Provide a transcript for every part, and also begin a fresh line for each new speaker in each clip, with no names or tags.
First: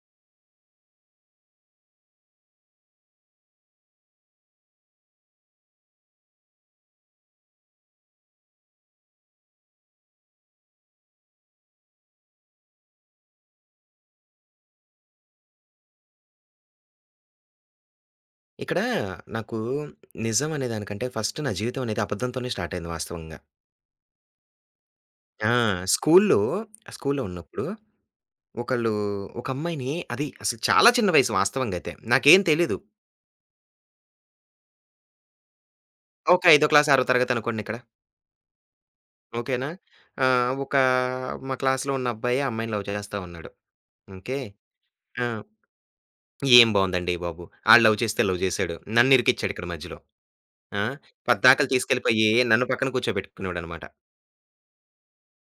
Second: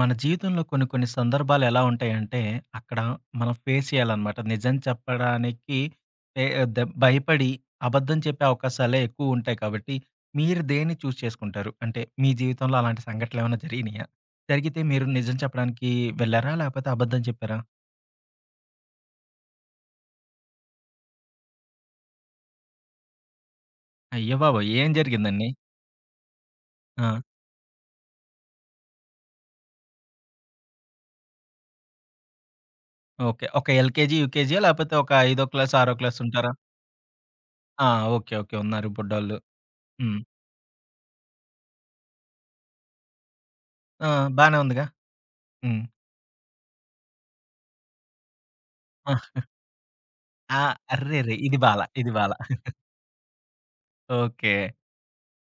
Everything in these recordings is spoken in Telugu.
మన జీవితంలో కొన్ని కొన్ని సందర్భాలు ఎలా ఉంటాయంటే, అక్కడ మనం ఫేస్ చేయాలనమాట. నిజం చెప్పడానికి ఎ ద భయపడి అబద్ధం చెప్పే అవకాశాలే ఎక్కువుంటాయి కాబట్టి, మీరు దేన్ని చూజ్ చేసుకుంటారు? అంటే మీ జీవితంలో అలాంటి సంఘటనలేమైనా జరిగినాయా? జరిగితే మీరు నిజం చెప్పడానికి వెళ్లారా? లేకపోతే అబద్ధం చెప్పారా?
ఇక్కడ నాకు నిజం అనే దానికంటే ఫస్ట్ నా జీవితం అనేది అబద్ధంతోనే స్టార్ట్ అయింది వాస్తవంగా.
అయ్య బాబోయ్! ఏం జరిగిందండి?
ఆ! స్కూలులో
ఆ!
స్కూలులో ఉన్నప్పుడు ఒకళ్ళు ఒక అమ్మాయిని, అది అసలు చాలా చిన్న వయసు వాస్తవంగా అయితే. నాకేం తెలీదు.
ఓకే. ఒక ఎల్‌కేజీ, యూకేజీయా? లేకపోతే ఒక ఐదో క్లాస్, ఆరో క్లాస్
ఒక
ఉంటారా?
ఐదో క్లాస్, ఆరో తరగతి అనుకోండి ఇక్కడ.
ఆ! ఓకే. ఓకే. ఉన్నారు బుడ్డోళ్ళు.
ఓకేనా?
హ్మ్.
ఆహ్, ఒక మా క్లాస్‌లో ఉన్న అబ్బాయి ఆ అమ్మాయిని లవ్ చేస్తా ఉన్నాడు.
ఆ!
ఓకే.
బానే ఉందిగా.
ఆ!
హ్మ్.
ఏం బావుందండి బాబు! ఆడు లవ్ చేస్తే లవ్ చేసాడు. నన్ను ఇరికిచ్చాడు ఇక్కడ మధ్యలో.
ఆ!
ఆ!
అర్రెరే! ఇది
పద్దాకల
బాల. ఇది
తీసుకెళ్ళిపోయి
బాల.
నన్ను పక్కన కూర్చోబెట్టుకునేవాడనమాట.
ఓకే.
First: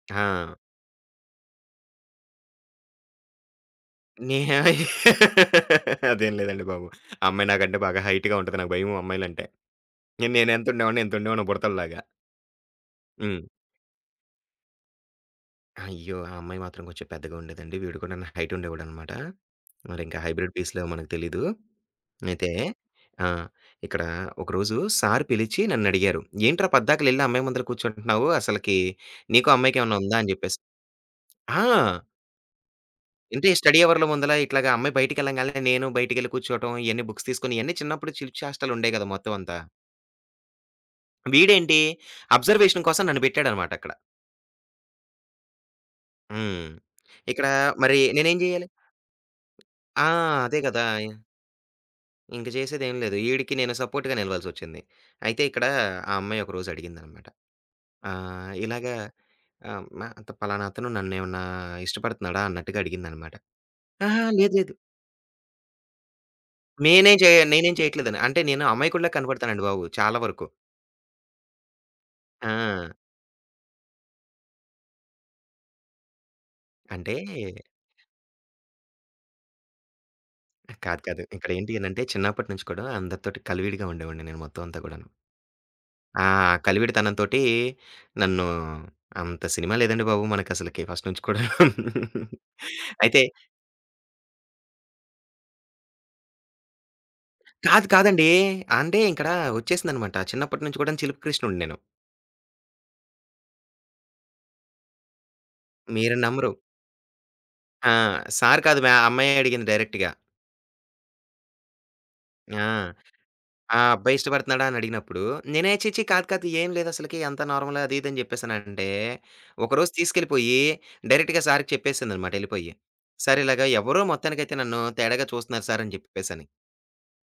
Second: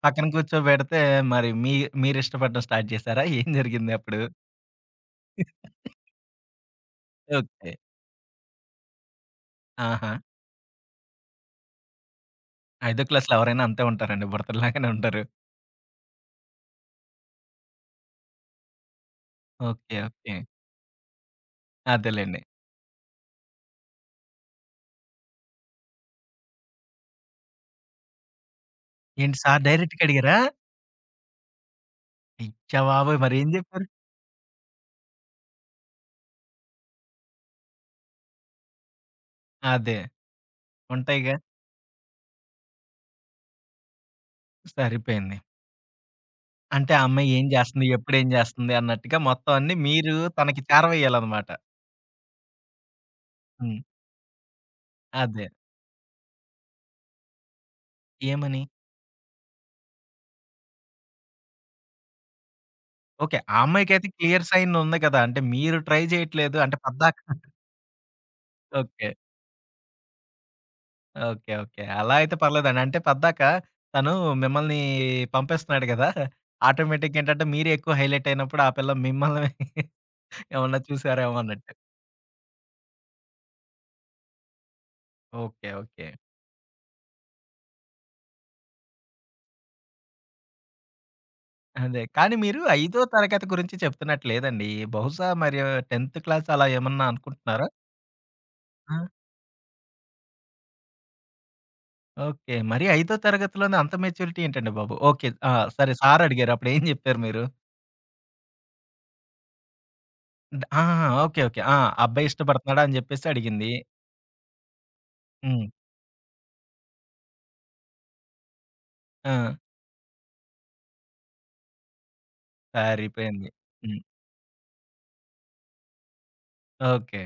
పక్కన
ఆ!
కూర్చోబెడితే మరి మీ మీరిష్టపడడం స్టార్ట్ చేసారా? ఏం జరిగింది అప్పుడు?
నేహా అదేం లేదండి బాబు. ఆ అమ్మాయి
ఓకే.
నాకంటే బాగా హైట్‌గా ఉంటది. నాకు భయం అమ్మాయిలంటే.
ఆహా!
నేనెంతుండేవాడినో బుడతల్లాగా.
ఐదో క్లాస్‌లో
హ్మ్.
ఎవరైనా అంతే ఉంటారండి. బుడతల్లాగానే ఉంటారు.
అయ్యో! ఆ అమ్మాయి మాత్రం కొంచెం పెద్దగా ఉండేదండి. వీడు కూడా నా హైట్ ఉండేవాడనమాట.
ఓకే.
మరింకా
ఓకే.
హైబ్రిడ్ పీస్‌లో మనకు తెలీదు.
అదేలెండి.
అయితే ఆ! ఇక్కడ ఒకరోజు సార్ పిలిచి నన్నడిగారు. "ఏంట్రా పద్దాకలెళ్లి ఆ అమ్మాయి ముందల కూర్చుంటున్నావు? అసలకి
ఏంటి
నీకు ఆ
సార్
అమ్మాయికేమన్నా
డైరెక్ట్‌గా
ఉందా?" అని
అడిగారా?
జెప్పేసి. ఆ!
అయ్య బాబోయ్! మరేం
అంటే స్టడీ
చెప్పారు?
అవర్‌లో ముందల ఇట్లాగా అమ్మాయి బయటికెళ్ళంగాల్నే నేను బయటికెళ్ళి కూర్చోవటం, ఇయన్నీ బుక్స్ తీసుకొని ఇయన్నీ చిన్నప్పుడు చిలిపి చేష్టలుండేయి గదా! మొత్తం అంతా.
అదే. ఉంటాయిగా.
వీడేంటి అబ్జర్వేషన్ కోసం నన్ను బెట్టాడనమాట అక్కడ.
సరిపోయింది.
హ్మ్.
అంటే ఆ అమ్మాయి ఏం
ఇక్కడ
చేస్తుంది?
మరి
ఎప్పుడేం
నేనేం జేయాలి?
చేస్తుంది? అన్నట్టుగా మొత్తం అన్నీ
ఆ!
మీరు
అదే
తనకి
గదా!
చేరవేయాలన్నమాట.
ఇంక చేసేదేం లేదు. ఈడికి నేను
హ్మ్.
సపోర్ట్‌గా నిలవాల్సొచ్చింది. అయితే
అదే.
ఇక్కడ ఆ అమ్మాయి ఒకరోజు అడిగిందనమాట. ఆహ్,
ఏమని?
ఇలాగా ఆహ్, మ "అత పలానా అతను నన్నేమన్నా ఇష్టపడుతున్నాడా?" అన్నట్టుగా అడిగిందనమాట.
ఓకే. ఆ అమ్మాయికైతే
"అహా!
క్లియర్
లేదు
సైన్
లేదు.
ఉంది కదా! అంటే మీరు ట్రై చేయట్లేదు. అంటే పద్దాక
నేనేం చేయట్లేదని." అంటే నేను
ఓకే.
అమాయకుడిలా కనపడతానండి బాబు చాలా వరకు.
ఓకే. ఓకే. అలా అయితే పర్లేదండి.
ఆ!
అంటే పద్దాక తను మిమ్మల్ని పంపేస్తున్నాడు గదా!
అంటే
ఆటోమేటిక్‌గా ఏంటంటే మీరే ఎక్కువ హైలైట్ అయినప్పుడు ఆ పిల్ల మిమ్మల్ని ఏమన్నా
కాదు, కాదు.
చూసారేమో అన్నట్టు.
ఇక్కడేంటి అనంటే చిన్నప్పటి నుంచి కూడా అందరితోటి కలివిడిగా ఉండేవాడిని నేను మొత్తం అంతా కూడాను.
ఓకే. ఓకే.
ఆ కలివిడితనంతోటి నన్ను అంత సినిమా లేదండి బాబు! మనకసలకి ఫస్ట్ నుంచి కూడా.
అదే. కానీ మీరు ఐదో
అయితే
తరగతి గురించి చెప్తున్నట్టు లేదండి. బహుశా మరి 10th క్లాస్ అలా ఏమన్నా అనుకుంటున్నారా?
కాదు, కాదండి.
ఆ!
అంటే ఇక్కడ వచ్చేసిందనమాట. చిన్నప్పటి నుంచి కూడా చిలిపి కృష్ణుడిని నేను.
ఓకే. మరి ఐదో తరగతిలోనే అంత మెచ్యూరిటీ ఏంటండి బాబు? ఓకే. ఆ! సరే
మీరు
సార్ అడిగారు.
నమ్మరు.
అప్పుడు ఏం చెప్పారు మీరు?
ఆ! సార్ కాదు మ్యా అమ్మాయే అడిగింది డైరెక్ట్‌గా.
ఆ! ఓకే. ఓకే. ఆ! అబ్బాయి
ఆ!
ఇష్టపడుతున్నాడా అని జెప్పేసి అడిగింది.
ఆ అబ్బాయి ఇష్టపడుతున్నాడా అని అడిగినప్పుడు,
హ్మ్.
నేనే ఛీ! ఛీ! కాదు కాదు ఏం లేదసలకి అంతా నార్మలే అది ఇది అని జెప్పేసనంటే,
ఆ!
ఒకరోజు తీసుకెళ్ళిపోయి డైరెక్ట్‌గా సార్‌కి చెప్పేసిందనమాట ఎళ్ళిపోయి. సార్
సరిపోయింది.
ఇలాగ
హ్మ్.
ఎవరో మొత్తానికైతే నన్ను తేడాగా చూస్తున్నారు సార్ అని జెప్పేసని.
ఓకే.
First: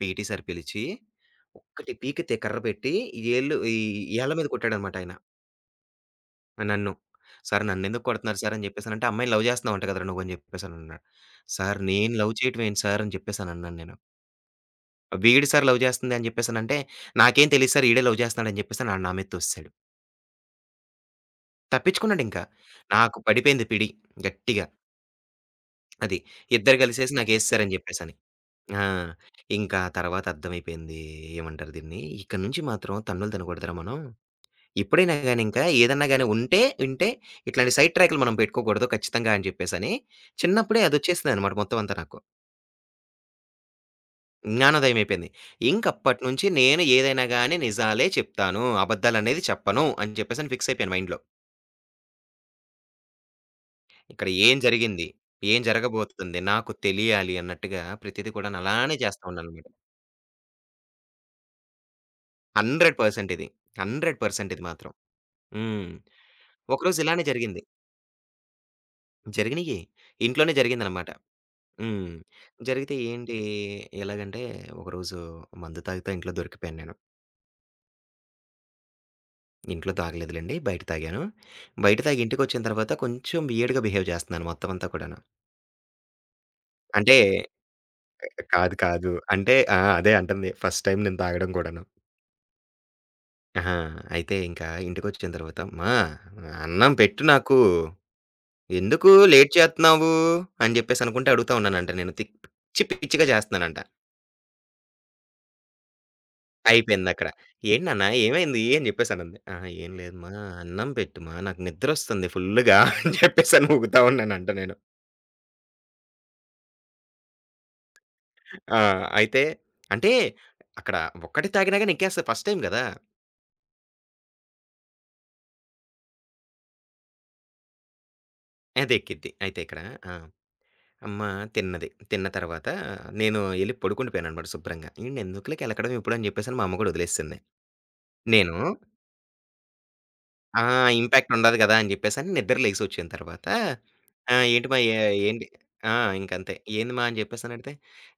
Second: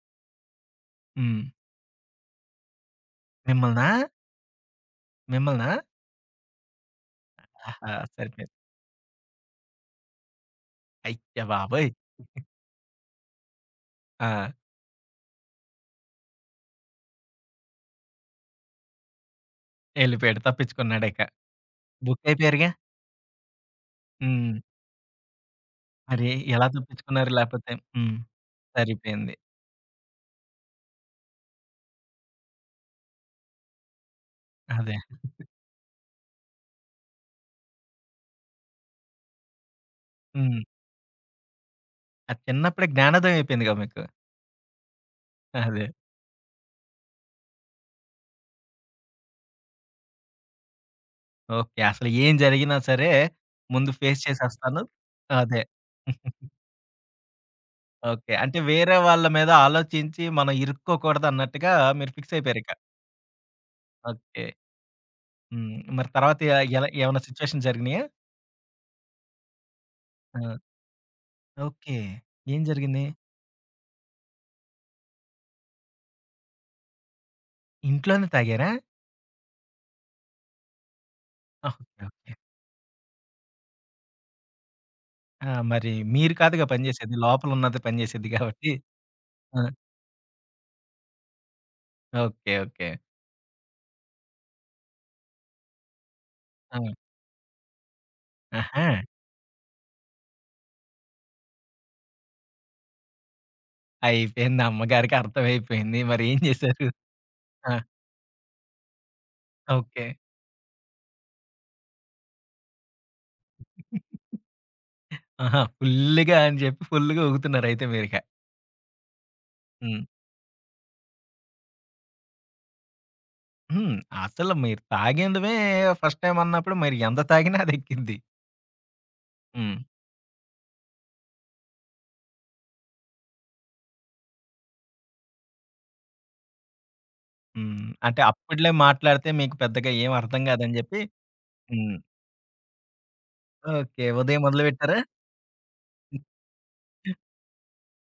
పీటీ సార్ పిలిచి
హ్మ్.
ఒక్కటి పీకితే కర్ర పెట్టి ఈ
మిమ్మల్నా?
ఏళ్ళ మీద కొట్టాడనమాట ఆయన
మిమ్మల్నా?
నన్ను. సార్
ఆహా!
నన్నెందుకు కొడుతున్నారు
సరిపోయింది.
సార్ అని జెప్పేసనంటే, అమ్మాయిని లవ్ జేస్తున్నావంట కదరా నువ్వు అని జెప్పేసనన్నాడు.
అయ్య
సార్
బాబోయ్!
నేను లవ్ చేయటం ఏంటి సార్ అని జెప్పేసనన్నాను నేను.
ఆ!
వీడు సార్ లవ్ చేస్తుంది అని చెప్పేసనంటే, నాకేం తెలీదు సార్ ఈడే లవ్ చేస్తున్నాడు అని చెప్పేసి నా నా మీద తోసేసాడు.
ఎళ్ళిపోయాడు. తప్పించుకున్నాడిక. బుక్
తప్పించుకున్నాడింకా.
అయిపోయారుగా.
నాకు పడిపోయింది పిడి
హ్మ్.
గట్టిగా. అది.
మరి ఎలా
ఇద్దరు కలిసేసి
తప్పించుకున్నారు లేపోతే?
నాకేసేసారని చెప్పేసని.
హ్మ్.
ఆ!
సరిపోయింది.
ఇంకా తర్వాత అర్థమైపోయింది. ఏమంటారు దీన్ని, ఇక్కడి నుంచి మాత్రం తన్నులు తినకూడదురా మనం.
అదే.
ఎప్పుడైనా గాని ఇంకా ఏదన్నా గాని ఉంటే ఉంటే ఇట్లాంటి సైడ్ ట్రాక్‌లు మనం పెట్టుకోకూడదు ఖచ్చితంగా అని చెప్పేసని,
హ్మ్.
చిన్నప్పుడే అదొచ్చేసిందనమాట మొత్తం అంతా నాకు.
అది చిన్నప్పుడే జ్ఞానోదయం అయిపోయిందిగా మీకు.
జ్ఞానోదయం అయిపోయింది.
అదే.
ఇంకప్పటినుంచి నేను ఏదైనా గాని నిజాలే చెప్తాను. అబద్దాలనేది చెప్పను అని చెప్పేసని ఫిక్స్ అయిపోయాను మైండ్‌లో.
ఓకే. అసలు ఏం జరిగినా సరే ముందు ఫేస్
ఇక్కడ ఏం
చేసేస్తాను.
జరిగింది? ఏం
అదే.
జరగబోతుంది? నాకు తెలియాలి అన్నట్టుగా
ఓకే.
ప్రతీది
అంటే
కూడాను
వేరే
అలానే
వాళ్ళ
చేస్తా
మీద
ఉన్నాననమాట.
ఆలోచించి మనం ఇరుక్కోకూడదు అన్నట్టుగా మీరు ఫిక్స్ అయిపోయారిక.
100% ఇది.
ఓకే.
100% ఇది మాత్రం.
హ్మ్.
హ్మ్.
మరి తర్వాత ఎలా
ఒకరోజు
ఏమన్నా
ఇలానే జరిగింది.
సిట్యుయేషన్ జరిగినాయా?
జరిగినియి.
ఆ!
ఇంట్లోనే జరిగిందనమాట.
ఓకే.
హ్మ్.
ఏం
జరిగితే
జరిగింది?
ఏంటి? ఎలాగంటే ఒకరోజు మందు తాగుతా ఇంట్లో దొరికిపోయాను నేను.
ఇంట్లోనే తాగారా?
ఇంట్లో తాగలేదులెండి. బయట తాగాను. బయట
ఓకే.
తాగి
ఓకే.
ఇంటికొచ్చిన తర్వాత కొంచెం వియర్డ్‌గా బిహేవ్ చేస్తున్నాను మొత్తం అంతా కూడాను.
ఆ! మరి మీరు కాదుగా పని చేసేది.
అంటే
లోపలున్నది పని చేసేది కాబట్టి.
కాదు, కాదు. అంటే
ఆ!
ఆ! అదే అంటుంది. ఫస్ట్ టైమ్ నేను తాగడం కూడాను.
ఓకే. ఓకే.
ఆహా! అయితే ఇంకా ఇంటికొచ్చిన తర్వాత, "అమ్మా!
ఆ!
అన్నం పెట్టు నాకు.
ఆహా!
ఎందుకు లేట్ చేత్తున్నావు?" అని చెప్పేసి అనుకుంటే అడుగుతా ఉన్నానంట నేను. పిచ్చి పిచ్చిగా చేస్తున్నానంట.
అయిపోయింది. అమ్మగారికి అర్థమైపోయింది. మరి ఏం చేశారు?
అయిపోయిందక్కడ.
ఆ!
"ఏంటి నాన్న ఏమైంది?" అని చెప్పేసనంది. "ఆహా! ఏం
ఓకే.
లేదుమా. అన్నం పెట్టుమా. నాకు నిద్రొస్తుంది ఫుల్లుగా" అని చెప్పేసని ఊగుతా ఉన్నానంట నేను.
ఆహా! ఫుల్లుగా అని చెప్పి ఫుల్లుగా ఊగుతున్నారయితే మీరిక.
ఆ! అయితే
హ్మ్.
అంటే అక్కడ ఒక్కటి తాగినా గాని ఎక్కేస్తది ఫస్ట్ టైమ్ గదా!
హ్మ్. అసలు మీరు తాగిందే ఫస్ట్ టైమ్ అన్నప్పుడు మరి ఎంత తాగినా అదెక్కిద్ది.
అదెక్కిద్ది. అయితే
హ్మ్.
ఇక్కడ ఆ! అమ్మ తిన్నది. తిన్న తర్వాత నేను ఎళ్లి పడుకుండిపోయాననమాట శుభ్రంగా. "ఈడనెందుకులే కెలకడం ఇప్పుడు" అని జెప్పేసని మా అమ్మ గూడా వదిలేసేసింది.
హ్మ్. అంటే
నేను
అప్పట్లో మాట్లాడితే మీకు పెద్దగా ఏం అర్థం
ఆ!
కాదని చెప్పి
ఇంపాక్ట్ ఉండదు గదా! అని
హ్మ్.
జెప్పేసని నిద్ర లెగిసొచ్చిన తర్వాత
ఓకే.
ఆ!
ఉదయం
"ఏంటి మా ఏ
మొదలుపెట్టారా?
ఏంటి" ఆ! ఇంకంతే. "ఏంది మా" అని జెప్పేసనడిగితే,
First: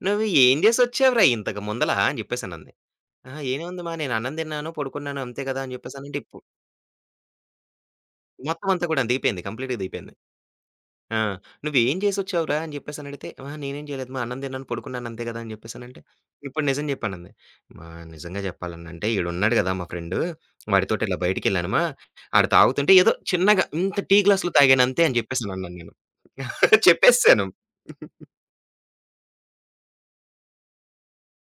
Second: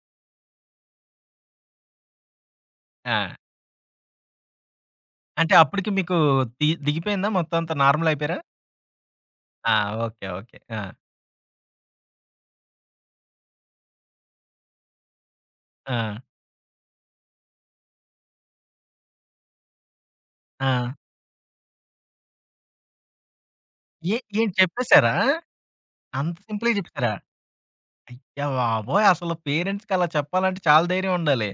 "నువ్వు ఏం జేసొచ్చావురా ఇంతకు ముందల" అని జెప్పేసనంది.
ఆ!
"అహా! ఏముంది మా నేను అన్నం తిన్నాను, పడుకున్నాను అంతే
అంటే
గదా!" అని
అప్పటికి మీకు
జెప్పేసనంటే,
దిగిపోయిందా? మొత్తం అంతా నార్మల్ అయిపోయారా?
మొత్తం అంతా గూడా దిగిపోయింది.
ఆ!
కంప్లీట్‌గా దిగిపోయింది.
ఓకే. ఓకే. ఆ!
ఆ! "నువ్వేం జేసొచ్చావురా?" అని జెప్పేసనడిగితే, "అహా! నేనేం జేయలేదు. మా అన్నం తిన్నాను, పడుకున్నాను అంతే గదా!" అని జెప్పేసనంటే,
ఆ!
"ఇప్పుడు నిజం జెప్పనంది." మా నిజంగా జెప్పాలనంటే ఈడున్నాడు గదా మా ఫ్రెండు,
ఆ!
వాడితోటి ఇలా బయటికెళ్ళానుమా, ఆడు తాగుతుంటే ఏదో చిన్నగా ఇంత టీ గ్లాస్‌లో
ఏంటి
తాగాను అంతే
చెప్పేసారా?
అని జెప్పేసానన్నాను నేను.
అంత సింపుల్‌గా చెప్పేసారా?
చెప్పేసేసాను.
అయ్య బాబోయ్! అసలు పేరెంట్స్‌కి అలా చెప్పాలంటే చాలా ధైర్యం ఉండాలి.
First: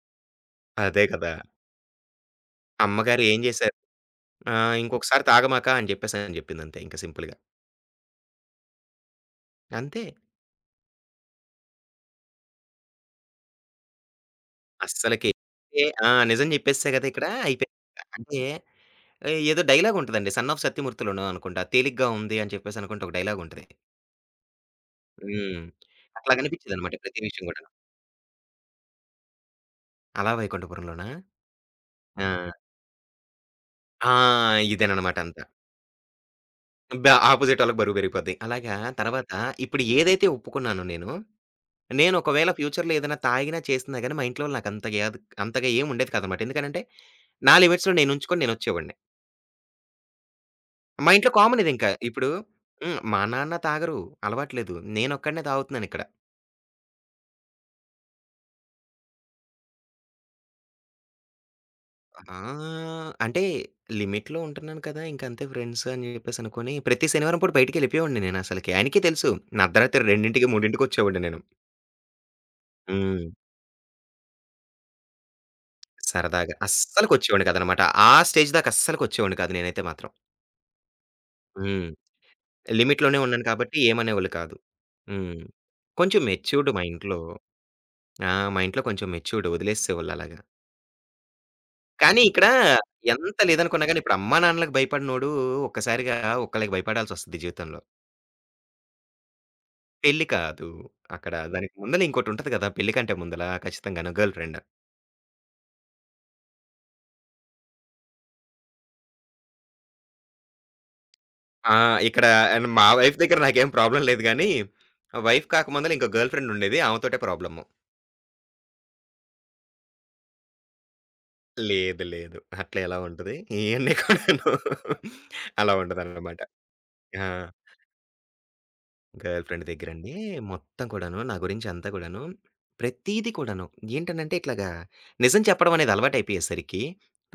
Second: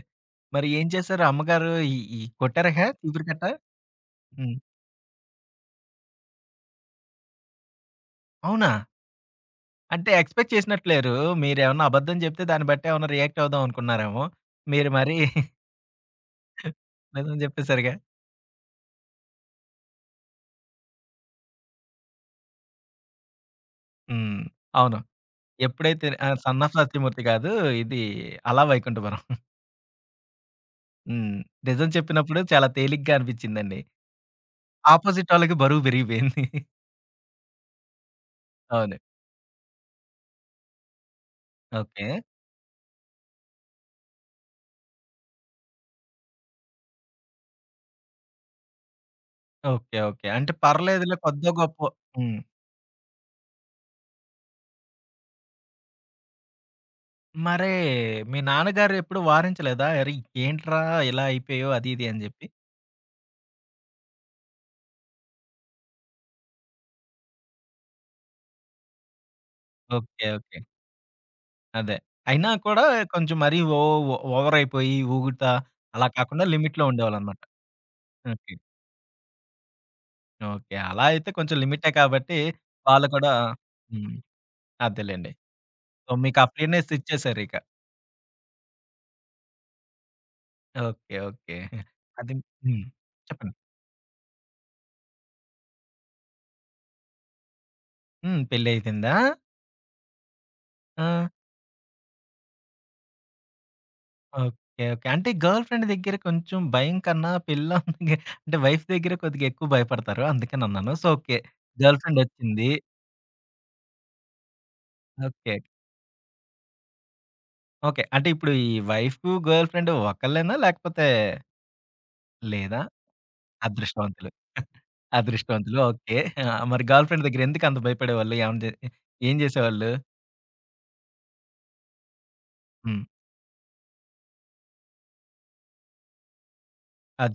మరి ఏం
అదే
చేశారు?
కదా!
అమ్మగారు ఈ ఈ కొట్టారా ఇక?
అమ్మగారు
చీపురు
ఏం
కట్ట?
జేశారు,
హ్మ్.
"ఆహ్, ఇంకొకసారి తాగమాక" అని జెప్పేసని జెప్పిందంతే ఇంక సింపుల్‌గా.
అవునా?
అంతే.
అంటే ఎక్స్‌పెక్ట్ చేసినట్టు లేరు. మీరేమన్నా అబద్ధం చెప్తే దాన్ని బట్టి ఏమన్నా రియాక్ట్ అవుదాం అనుకున్నారేమో! మీరు మరి
అస్సలకి ఏ ఆ! నిజం జెప్పేసా గదా ఇక్కడ
నిజం చెప్పేసారుగా.
అయిపోయిందింక. అంటే ఏ ఏదో డైలాగ్ ఉంటదండి. 'సన్ ఆఫ్ సత్యమూర్తి'లోనో అనుకుంటా. 'తేలిగ్గా ఉంది' అని చెప్పేసి అనుకుంట ఒక డైలాగ్ ఉంటది.
హ్మ్. అవును.
హ్మ్.
ఎప్పుడైతే ఆహ్, 'సన్ ఆఫ్
అట్లాగనిపించేదనమాట ప్రతి
సాస్త్రిమూర్తి'
విషయం
కాదు.
గూడాను.
ఇది 'అల వైకుంఠపురం.'
'అలా వైకుంఠపురంలోనా?'
హ్మ్. నిజం చెప్పినప్పుడు
ఆ!
చాలా తేలిగ్గా అనిపించిందండి.
ఆ! ఇదేననమాట
అపోజిట్
అంతా.
వాళ్ళకి బరువు పెరిగిపోయింది.
బ ఆపోజిట్ ఆళ్ళకి బరువు పెరిగిపోద్ది. అలాగా
అవును.
తర్వాత ఇప్పుడు ఏదైతే ఒప్పుకున్నానో నేను,
ఓకే.
నేను ఒకవేళ ఫ్యూచర్‌లో ఏదైనా తాగినా, చేసినా గాని మా ఇంట్లో వాళ్ళు నాకు అంతగా ఏం ఉండేది కాదనమాట. ఎందుకనంటే, నా లిమిట్స్‌లో నేనుంచుకొని నేనొచ్చేవాడిని.
ఓకే. ఓకే. అంటే
మా
పర్లేదులే
ఇంట్లో
కొద్దో
కామన్
గొప్పో
ఇదింకా. ఇప్పుడు
హ్మ్.
హ్మ్. మా నాన్న తాగరు, అలవాట్లేదు. నేనొక్కడినే తాగుతున్నానిక్కడ.
మరే మీ నాన్నగారు ఎప్పుడు వారించలేదా? "అరె! ఏంట్రా ఇలా అయిపోయావు" అది ఇది అని
ఆ!
చెప్పి?
అంటే లిమిట్‌లో ఉంటున్నాను కదా! ఇంకంతే ఫ్రెండ్స్ అని చెప్పేసి అనుకోని, ప్రతి శనివారం పూట బయటికెళ్ళిపోయేవాడిని నేనసలకి. ఆయనకే తెలుసు. నా అర్ధరాత్రి
ఓకే.
2:00,
ఓకే.
3:00కొచ్చేవాడిని నేను.
అదే. అయినా కూడా
హ్మ్.
కొంచెం మరీ ఓ ఓ ఓవరైపోయి ఊగుతా, అలా కాకుండా
సరదాగా.
లిమిట్‌లో ఉండేవాళ్ళనమాట.
అస్సలకొచ్చేవాడిని కాదనమాట. ఆ స్టేజ్
ఓకే.
దాకా అస్సలకొచ్చేవాడిని కాదు నేనైతే మాత్రం.
ఓకే. అలా అయితే కొంచెం
హ్మ్.
లిమిటే కాబట్టి వాళ్ళు
లిమిట్‌లోనే
కూడా
ఉన్నాను కాబట్టి
హ్మ్.
ఏమనేవాళ్ళు కాదు.
అదేలెండి.
హ్మ్.
సో,
కొంచెం
మీకు ఆ
మెచ్యూర్డ్ మా
ఫ్రీనెస్
ఇంట్లో.
ఇచ్చేసారిక.
మా ఇంట్లో కొంచెం మెచ్యూర్డ్ వదిలేసేసేవాళ్ళు అలాగా.
ఓకే. ఓకే.
కానీ
అది
ఇక్కడ
హ్మ్.
ఎంత
చెప్పండి.
లేదనుకున్నా గాని, ఇప్పుడు అమ్మానాన్నలకు భయపడినోడు ఒక్కసారిగా ఒక్కళ్ళకి భయపడాల్సొస్తది జీవితంలో.
హ్మ్. పెళ్లయిపోయిందా?
పెళ్లి కాదు.
ఆ!
అక్కడ దానికి ముందల ఇంకోటుంటది గదా! పెళ్లి కంటే ముందల ఖచ్చితంగాను గర్ల్
ఓకే.
ఫ్రెండ్.
ఓకే. అంటే గర్ల్ ఫ్రెండ్ దగ్గర కొంచెం భయం కన్నా పెళ్ళాం దగ్గర అంటే వైఫ్ దగ్గర కొద్దిగా ఎక్కువ భయపడతారు. అందుకనన్నాను. So, okay.
ఆ!
గర్ల్
ఇక్కడ అండ్
ఫ్రెండొచ్చింది.
మా వైఫ్ దగ్గర నాకేం ప్రాబ్లమ్ లేదు గానీ, వైఫ్
ఓకే.
కాక ముందల ఇంకో గర్ల్ ఫ్రెండ్ ఉండేది. ఆమెతోటే ప్రాబ్లము.
ఓకే. అంటే ఇప్పుడు ఈ వైఫు, గర్ల్ ఫ్రెండ్ ఒకళ్ళేనా? లేకపోతే
లేదు లేదు.
లేదా?
అట్లా ఎలా ఉంటది? ఇయన్నీ
అదృష్టవంతులు.
కూడాను అలా
అదృష్టవంతులు. ఓకే.
ఉండదనమాట.
ఆ! మరి గర్ల్
ఆ!
ఫ్రెండ్ దగ్గర ఎందుకంత భయపడేవాళ్ళు? ఏమన్నా జే ఏం
గర్ల్ ఫ్రెండ్
జేసేవాళ్ళు?
దగ్గరండి మొత్తం కూడాను నా గురించి అంతా కూడాను
హ్మ్.
ప్రతీది కూడాను ఏంటనంటే ఇట్లాగా నిజం చెప్పడం అనేది అలవాటైపోయేసరికి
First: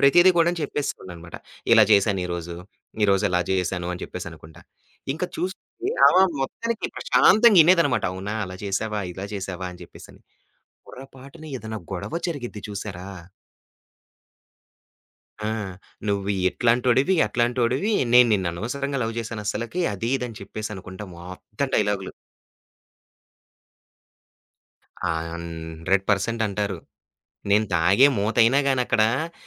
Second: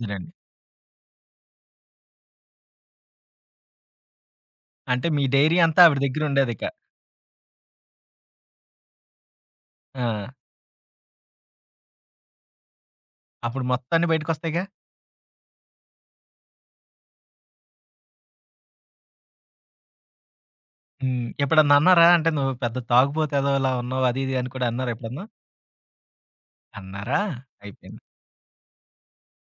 ప్రతీది కూడా చెప్పేస్తుందనమాట. ఇలా చేశాను ఈరోజు, ఈరోజు ఇలా చేశాను అని చెప్పేసి అనుకుంటా.
అంటే మీ
ఇంకా
డైరీ అంతా
చూస్తే
ఆవిడ
ఆమె
దగ్గరుండేదిక.
మొత్తానికి ప్రశాంతంగా ఇనేదనమాట. అవునా! అలా చేశావా? ఇలా చేశావా? అని
ఆ!
చెప్పేసని. పొరపాటున ఏదైనా గొడవ జరిగిద్ది చూసారా!
అప్పుడు మొత్తాన్ని బయటకొస్తాయిగా?
ఆ! "నువ్వు ఇట్లాంటోడివి, అట్లాంటోడివి, నేను నిన్ను అనవసరంగా లవ్ చేశాను అస్సలకి" అది ఇది అని చెప్పేసి అనుకుంటా
హ్మ్.
మొత్తం
ఎప్పుడన్నా అన్నారా?
డైలాగులు.
అంటే నువ్వు పెద్ద తాగుబోతు ఎదవలా ఉన్నావు అది ఇది అని కూడా అన్నారా ఎప్పుడన్నా?
100% అంటారు.
అన్నారా?
నేను
అయిపోయింది.
తాగే మూతయినా గాని అక్కడ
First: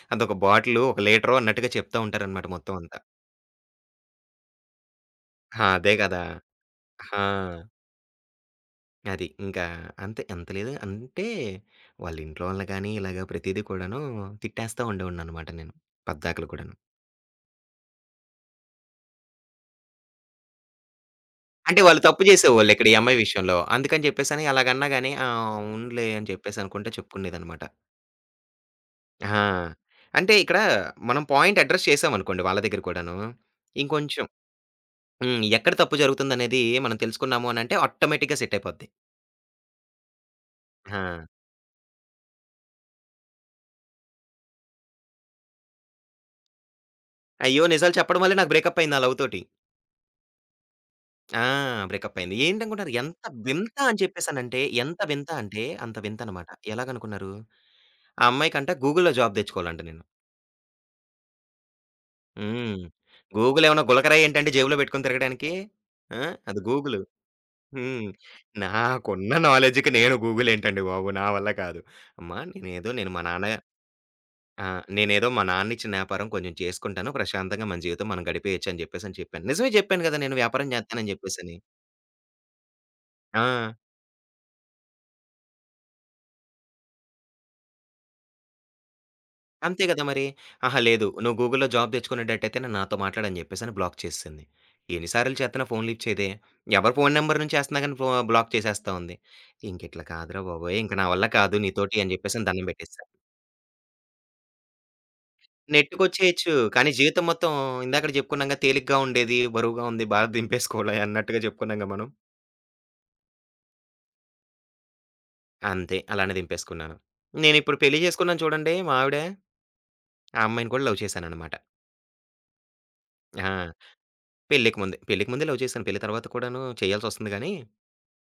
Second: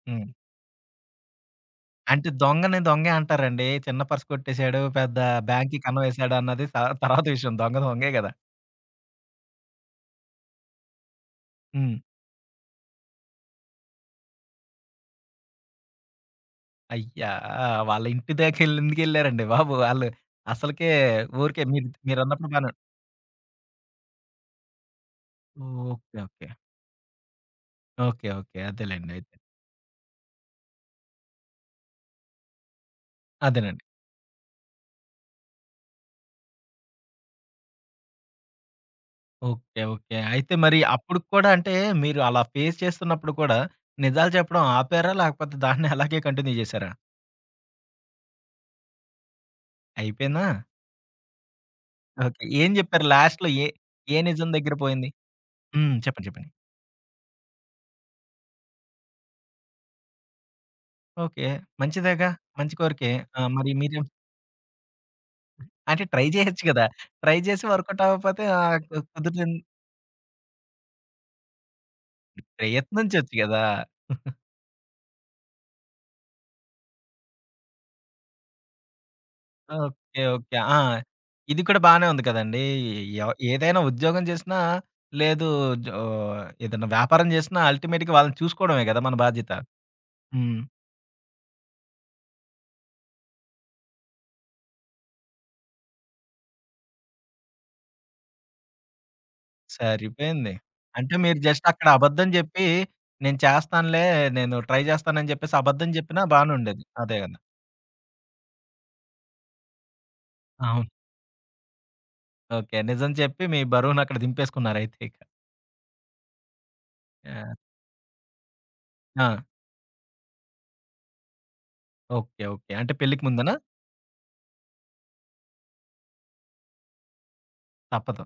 హ్మ్.
అదొక బాటిలు, ఒక లీటరో అన్నట్టుగా చెప్తా
అంటే
ఉంటారనమాట మొత్తం
దొంగని
అంతా.
దొంగే అంటారండి. చిన్న పర్స్ కొట్టేసాడు, పెద్ద బ్యాంక్‌కి
అదే
కన్నం
కదా!
ఏసాడు అన్నది
ఆ!
తర్వాత విషయం. దొంగ దొంగే గదా!
అది. ఇంకా అంతే. ఎంత లేదు అంటే
హ్మ్.
వాళ్ళ ఇంట్లో వాళ్ళని గాని ఇలాగ ప్రతీదీ కూడాను తిట్టేస్తా ఉండేవాడిననమాట నేను పద్దాకలు కూడాను.
అయ్యా! వాళ్ళ ఇంటి దాకెళ్ళి ఎందుకెళ్లారండి బాబు! ఆళ్ళు అసలకే ఊరికే
అంటే
మీరు
వాళ్ళు తప్పు
మీరన్నప్పుడు బానే
చేసేవాళ్ళు ఇక్కడ ఈ అమ్మాయి విషయంలో. అందుకని చెప్పేసని అలాగన్నా గాని "ఆ! అవునులే"
ఓకే.
అని
ఓకే.
చెప్పేసి అనుకుంట చెప్పుకునేదనమాట.
ఓకే. ఓకే. అదేలెండి అయితే.
ఆ! అంటే ఇక్కడ మనం పాయింట్ అడ్రెస్ చేసామనుకోండి వాళ్ళ దగ్గర కూడాను.
అదేనండి.
ఇంకొంచెం హ్మ్. ఎక్కడ తప్పు జరుగుతుందనేది మనం తెలుసుకున్నాము అనంటే ఆటోమేటిక్‌గా సెట్ అయిపోద్ది.
ఓకే. ఓకే. అయితే మరి
ఆ!
అప్పుడుకి కూడా అంటే మీరు అలా ఫేస్ చేస్తున్నప్పుడు కూడా నిజాలు చెప్పడం ఆపారా? లేకపోతే దాన్ని అలాగే కంటిన్యూ చేశారా?
అయ్యో! నిజాలు చెప్పడం వల్లే నాకు బ్రేకప్ అయింది నా లవ్ తోటి.
అయిపోయిందా?
ఆ! బ్రేకప్ అయింది.
ఓకే. ఏం
ఏంటనుకుంటున్నారు?
చెప్పారు
ఎంత
లాస్ట్‌లో ఏ
వింత అని
ఏ నిజం
చెప్పేసనంటే
దగ్గర
ఎంత
పోయింది?
వింత అంటే
హ్మ్.
అంత వింత
చెప్పండి.
అన్నమాట.
చెప్పండి.
ఎలాగనుకున్నారు? ఆ అమ్మాయికంట గూగుల్‌లో జాబ్ తెచ్చుకోవాలంట నేను.
ఓకే. మంచిదేగా. మంచి
హ్మ్.
కోరికే. ఆ!
గూగుల్
మరి
ఏమన్నా
మీరేం
గులకరాయి ఏంటండి జేబులో పెట్టుకొని తిరగడానికి?
అంటే
ఆ!
ట్రై
అది
చేయొచ్చు కదా!
గూగుల్.
ట్రై చేసి వర్కౌట్
హ్మ్.
అవ్వకపోతే ఆహ్, కు
నాకున్న
కుదిరిం
నాలెడ్జ్‌కి నేను గూగుల్ ఏంటండి బాబు! నా వల్ల కాదు. అమ్మా నేనేదో నేను మా
ప్రయత్నించొచ్చు
నాన్న
గదా!
ఆ! నేనేదో మా నాన్నిచ్చిన వ్యాపారం కొంచెం చేసుకుంటాను. ప్రశాంతంగా మన జీవితం మనం గడిపేయొచ్చు అని జెప్పేసని చెప్పాను. నిజమే జెప్పాను
ఓకే.
గదా! నేను
ఓకే.
వ్యాపారం
ఆ!
జేత్తానని జెప్పేసని.
ఇది కూడా బానే ఉంది కదండీ! ఎవ
ఆ!
ఏదైనా ఉద్యోగం చేసినా, లేదు జో ఏదైనా వ్యాపారం చేసినా అల్టిమేట్‌గా వాళ్ళని చూసుకోవడమే గదా! మన బాధ్యత.
అంతే గదా! మరి.
హ్మ్.
అహా! లేదు. నువ్వు గూగుల్‌లో జాబ్ తెచ్చుకునేటట్టయితేనే నాతో మాట్లాడని జెప్పేసని బ్లాక్ చేసేసింది. ఎన్ని సార్లు చేత్తనా ఫోన్‌లు లిఫ్ట్ చేయదే. ఎవరి ఫోన్ నంబర్ నుంచి చేస్తున్నా గాని బ్లాక్ చేసేస్తా ఉంది. ఇంకిట్లా కాదురా
సరిపోయింది.
బాబోయ్! ఇంక నా
అంటే
వల్ల
మీరు
కాదు
జస్ట్ అక్కడ
నీతోటి అని
అబద్ధం
జెప్పేసని
జెప్పి,
దండం బెట్టేసా.
నేను చేస్తానులే, నేను ట్రై చేస్తానని జెప్పేసి అబద్ధం జెప్పినా
నెట్టుకొచ్చేయొచ్చు.
బానే ఉండేది.
కానీ
అదే
జీవితం
గదా!
మొత్తం ఇందాకడ జెప్పుకున్నాంగా తేలిగ్గా ఉండేది, బరువుగా ఉంది, భారం
అవును.
దింపేసుకోవడమే అన్నట్టుగా జెప్పుకున్నాంగా మనం.
ఓకే. నిజం చెప్పి మీ బరువునక్కడ దింపేసుకున్నారయితే ఇక.
అంతే. అలానే దింపేసుకున్నాను.
యాహ్!
నేనిప్పుడు పెళ్లి చేసుకున్నాను చూడండి మా ఆవిడ,
ఆ!
ఆ అమ్మాయిని కూడా లవ్ చేశాననమాట.
ఓకే. ఓకే. అంటే పెళ్ళికి ముందనా?
ఆ! పెళ్ళికి ముందే. పెళ్ళికి ముందే లవ్ చేశాను. పెళ్లి తర్వాత కూడాను చేయాల్సొస్తుంది గానీ,
తప్పదు.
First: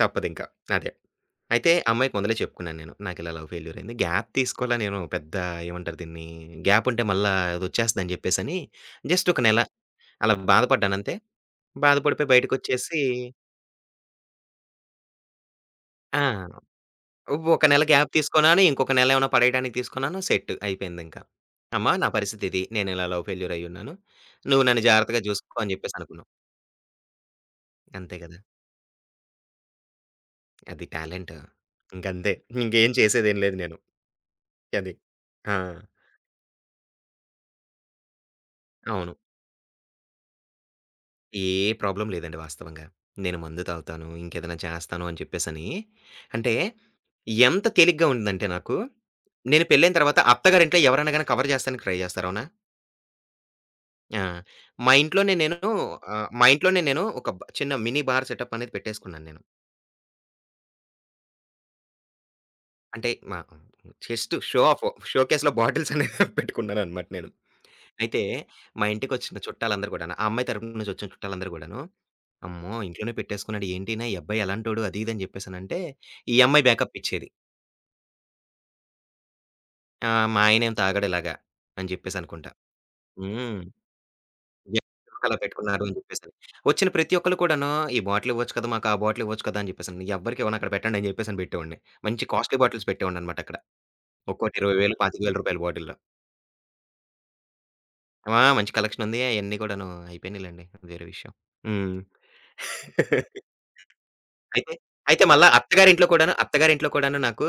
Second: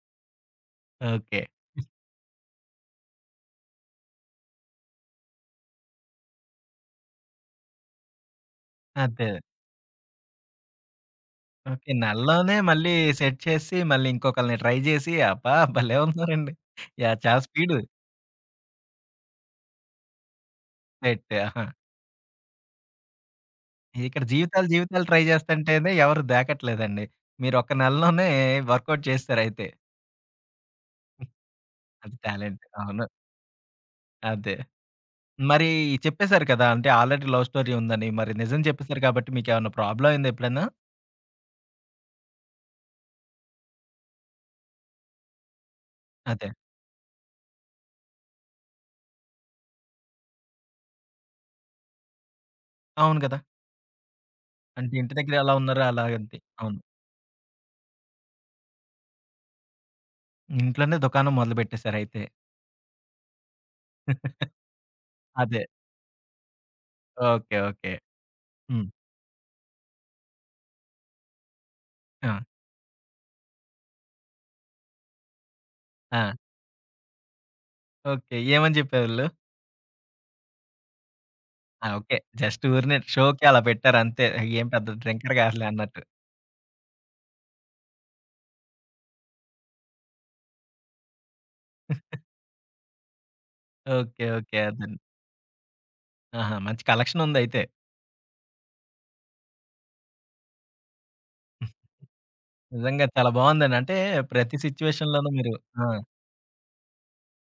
తప్పదింక. అదే.
ఓకే.
అయితే అమ్మాయికి మొదలే చెప్పుకున్నాను నేను. నాకిలా లవ్ ఫెయిల్యూర్ అయింది. గ్యాప్ తీసుకోలా నేను పెద్ద ఏమంటారు దీన్ని, గ్యాపుంటే మళ్ళా అదొచ్చేస్తదని చెప్పేసని,
అదే.
జస్ట్ ఒక నెల అలా బాధపడ్డానంతే.
ఓకే.
బాధపడిపోయి
నెలలోనే మళ్ళీ
బయటకొచ్చేసి
సెట్ చేసి, మళ్ళీ ఇంకొకళ్ళని ట్రై జేసి, అబ్బా! భలే ఉన్నారండి.
ఆ!
యాహ్! చాలా
ఒక
స్పీడు.
నెల గ్యాప్ తీసుకున్నాను. ఇంకొక నెల ఏమైనా పడేయడానికి తీసుకున్నాను. సెట్ అయిపోయిందింక.
సెట్. ఆహా!
అమ్మా! నా పరిస్థితి ఇది. నేను ఇలా లవ్ ఫెయిల్యూర్ అయ్యున్నాను.
ఇక్కడ
నువ్వు
జీవితాలు,
నన్ను
జీవితాలు ట్రై
జాగ్రత్తగా చూసుకో అని
జేస్తంటేనే
చెప్పేసి
ఎవరు
అనుకున్నాం.
దాకట్లేదండి. మీరు ఒక్క
అంతే
నెలలోనే
కదా!
వర్కౌట్ చేసేసారయితే.
అది టాలెంట్.
అది
ఇంకంతే.
టాలెంట్.
ఇంకేం
అవును.
చేసేదేం లేదు నేను.
అదే.
అది. ఆ!
మరి చెప్పేసారు కదా! అంటే ఆల్రెడీ లవ్ స్టోరీ ఉందని. మరి నిజం చెప్పేసారు
అవును.
కాబట్టి మీకేమన్నా ప్రాబ్లమ్ అయిందా ఎప్పుడైనా?
ఏ ప్రాబ్లమ్ లేదండి వాస్తవంగా. నేను మందు తాగుతాను. ఇంకేదైనా చేస్తాను అని చెప్పేసని.
అదే.
అంటే ఎంత తేలిగ్గా ఉందంటే నాకు, నేను పెళ్ళైన తర్వాత అత్తగారింట్లో ఎవరైనా గాని కవర్ జేస్తానికి ట్రై జేస్తారు. అవునా?
అవును గదా!
ఆ! మా
అంటే ఇంటి దగ్గర
ఇంట్లోనే
ఎలా
నేను
ఉన్నారో
ఆహ్,
అలాగంతే.
మా
అవును.
ఇంట్లోనే నేను ఒక చిన్న మినీ బార్ సెటప్ అనేది పెట్టేసుకున్నాను నేను.
ఇంట్లోనే దుకాణం మొదలుపెట్టేసారయితే.
అంటే మా జస్ట్ షో ఆఫ్ షోకేస్‌లో
అదే.
బాటిల్స్ అనేవి పెట్టుకున్నాననమాట నేను.
ఓకే. ఓకే.
అయితే మా
హ్మ్.
ఇంటికొచ్చిన చుట్టాలందరూ కూడాను, ఆ అమ్మాయి తరపు నుంచి వచ్చిన చుట్టాలందరూ కూడాను,
ఆ!
"అమ్మో! ఇంట్లోనే పెట్టేసుకున్నాడు ఏంటినా ఈ అబ్బాయి ఎలాంటోడు" అది ఇది అని చెప్పేసనంటే,
ఆ!
ఈ అమ్మాయి బ్యాకప్ ఇచ్చేది.
ఓకే. ఏమని జెప్పేవాళ్ళు?
"ఆ! మా ఆయనేం తాగడు ఇలాగా"
ఆ!
అని
ఓకే.
చెప్పేసనుకుంటా.
జస్ట్ ఊరినే షోకి అలా
హ్మ్.
పెట్టారంతే. ఏం పెద్ద
జనాలు
డ్రింకర్
అలా
కాదులే
పెట్టుకున్నారు అని
అన్నట్టు.
చెప్పేసని. వచ్చిన ప్రతి ఒక్కళ్ళు కూడాను, "ఈ బాటిల్ ఇవ్వచ్చు కదా! మాకు ఆ బాటిల్ ఇవ్వచ్చు కదా!" అని చెప్పేసని. ఎవ్వరికి ఇవ్వను అక్కడ పెట్టండి అని చెప్పేసని పెట్టేవాడిని. మంచి కాస్ట్‌లీ బాటిల్స్ పెట్టేవాడిననమాట అక్కడ.
ఓకే. ఓకే.
ఒక్కోటి 20,000,
అదండి.
25,000 రూపాయల బాటిల్లు.
ఆహా! మంచి కలెక్షనుందయితే.
మంచి కలెక్షన్ ఉంది. అయన్నీ కూడాను అయిపోయినాయిలెండి. అది వేరే విషయం. హ్మ్.
నిజంగా చాలా బావుందండి. అంటే ప్రతి
అయితే, అయితే
సిట్యుయేషన్‌లోనూ
మళ్ళా
మీరు ఆ!
అత్తగారింట్లో కూడాను, అత్తగారింట్లో కూడాను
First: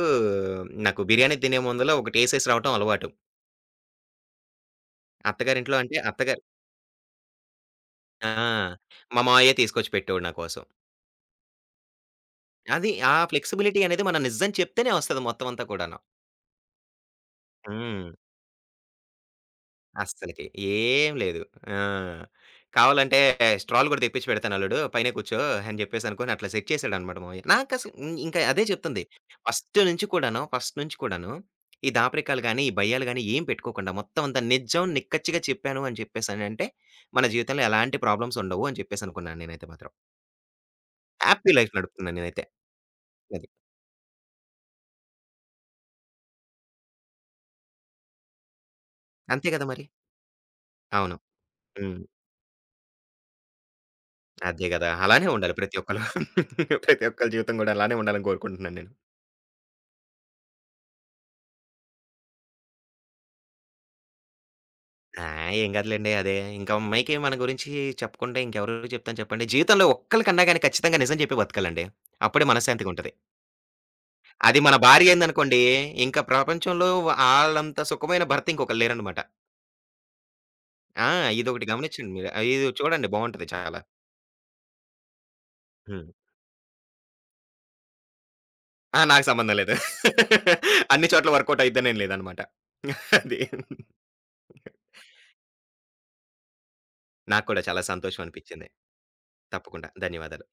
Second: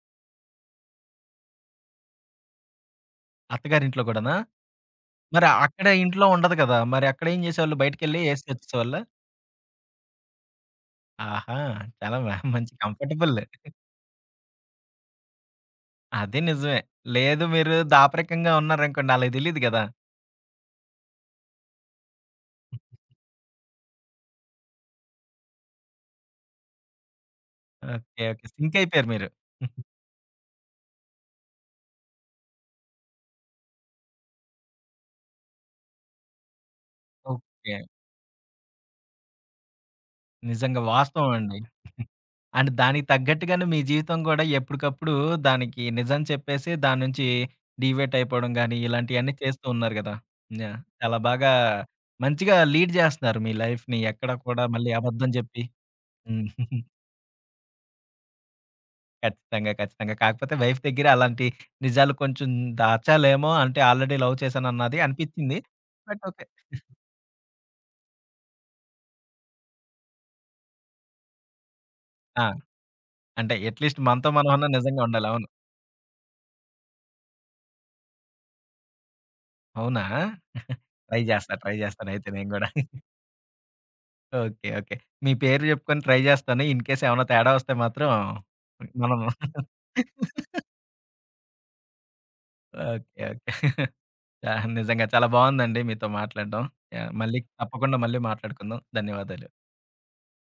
నాకు బిర్యానీ తినే ముందులో ఒకటేసేసి రావటం అలవాటు.
అత్తగారింట్లో గూడానా? మరి
అత్తగారింట్లో
అక్కడ
అంటే
ఇంట్లో
అత్తగారు
ఉండదు కదా! మరి అక్కడేం జేసేవాళ్ళు? బయటికెళ్ళి
ఆ!
ఏసి వచ్చేసేవాళ్ళా?
మా మావయ్య తీసుకొచ్చి పెట్టేవాడు నా కోసం.
ఆహా! చాలా మ మంచి
అది ఆ
కంఫర్టబుల్.
ఫ్లెక్సిబిలిటీ అనేది మనం నిజం చెప్తేనే వస్తది మొత్తం అంతా కూడాను.
అది నిజమే. లేదు మీరు
హ్మ్.
దాపరికంగా ఉన్నారనుకోండి ఆళ్ళకి తెలీదు గదా!
అస్సలకి. ఏం లేదు. ఆ! కావాలంటే స్ట్రాలు గూడా తెప్పించి పెడతాను అల్లుడు. పైనే కూర్చో అని జెప్పేసనుకోని అట్లా సెట్ చేసాడనమాట మావయ్య. నాకసలు హ్మ్.
ఓకే.
ఇంకా
ఓకే.
అదే చెప్తుంది.
సింకయిపోయారు మీరు.
ఫస్ట్ నుంచి కూడాను, ఫస్ట్ నుంచి కూడాను ఈ దాపరికాలు గాని, ఈ భయ్యాలు గాని ఏం పెట్టుకోకుండా మొత్తం అంతా నిజం నిక్కచ్చిగా చెప్పాను అని చెప్పేసనంటే, మన జీవితంలో
ఓకే.
ఎలాంటి ప్రాబ్లమ్స్ ఉండవు అని చెప్పేసనుకున్నాను నేనైతే మాత్రం.
నిజంగా వాస్తవం
హ్యాపీ
అండి.
లైఫ్ నడుపుతున్నాను నేనైతే.
అండ్ దానికి
అది.
తగ్గట్టుగానే మీ జీవితం గూడా ఎప్పటికప్పుడు దానికి నిజం చెప్పేసి దాని నుంచి డీవియేట్ అయిపోవడం గాని, ఇలాంటియన్నీ
అంతే
చేస్తూ
గదా మరి.
ఉన్నారు గదా! యాహ్! చాలా
అవును.
బాగా
హ్మ్.
మంచిగా లీడ్ జేస్తున్నారు మీ లైఫ్‌ని. ఎక్కడ కూడా
అదే గదా!
మళ్ళీ
అలానే
అబద్ధం
ఉండాలి
జెప్పి.
ప్రతి ఒక్కళ్ళు.
హ్మ్.
ప్రతి ఒక్కళ్ళ జీవితం గూడా అలానే ఉండాలని కోరుకుంటున్నాను నేను.
ఖచ్చితంగా. ఖచ్చితంగా. కాకపోతే వైఫ్ దగ్గర అలాంటి నిజాలు కొంచెం దాచాలేమో అంటే ఆల్రెడీ లవ్ చేశానన్నది
ఆ!
అనిపిచ్చింది.
ఏం కాదులెండి
బట్
అదే.
ఓకే.
ఇంకా అమ్మాయికి మన గురించి చెప్పుకుంటే ఇంకెవరు చెప్తాను చెప్పండి. జీవితంలో ఒక్కళ్ళకన్నా గాని ఖచ్చితంగా నిజం చెప్పి బతకాలండి.
ఆ!
అప్పుడే మనశ్శాంతిగా ఉంటది.
అంటే అట్‌లీస్ట్ మనతో
అది
మనమన్నా
మన
నిజంగా
భార్య
ఉండాలి. అవును.
అయిందనుకోండి, ఇంకా ప్రపంచంలో ఆళ్ళంత సుఖమైన భర్త ఇంకొకళ్ళు లేరనమాట.
అవునా?
ఆ!
ట్రై జేస్తా.
ఇదొకటి
ట్రై జేస్తాను
గమనించండి
అయితే
మీరు.
నేను గూడా.
ఇది చూడండి బావుంటది చాలా.
ఓకే. ఓకే. మీ పేరు జెప్పుకొని
హ్మ్.
ట్రై జేస్తాను. ఇన్ కేస్ ఏమన్నా తేడా వస్తే మాత్రం మనం
నాకు సంబంధం లేదు. అన్ని చోట్ల వర్కౌట్ అయిద్దనేం లేదనమాట.
ఓకే.
అది.
ఓకే. యాహ్! నిజంగా చాలా బావుందండి మీతో మాట్లాడడం. యాహ్! మళ్ళీ
నాకు కూడా చాలా
తప్పకుండా మళ్ళీ
సంతోషం అనిపించింది.
మాట్లాడుకుందాం. ధన్యవాదాలు.
తప్పకుండా. ధన్యవాదాలు.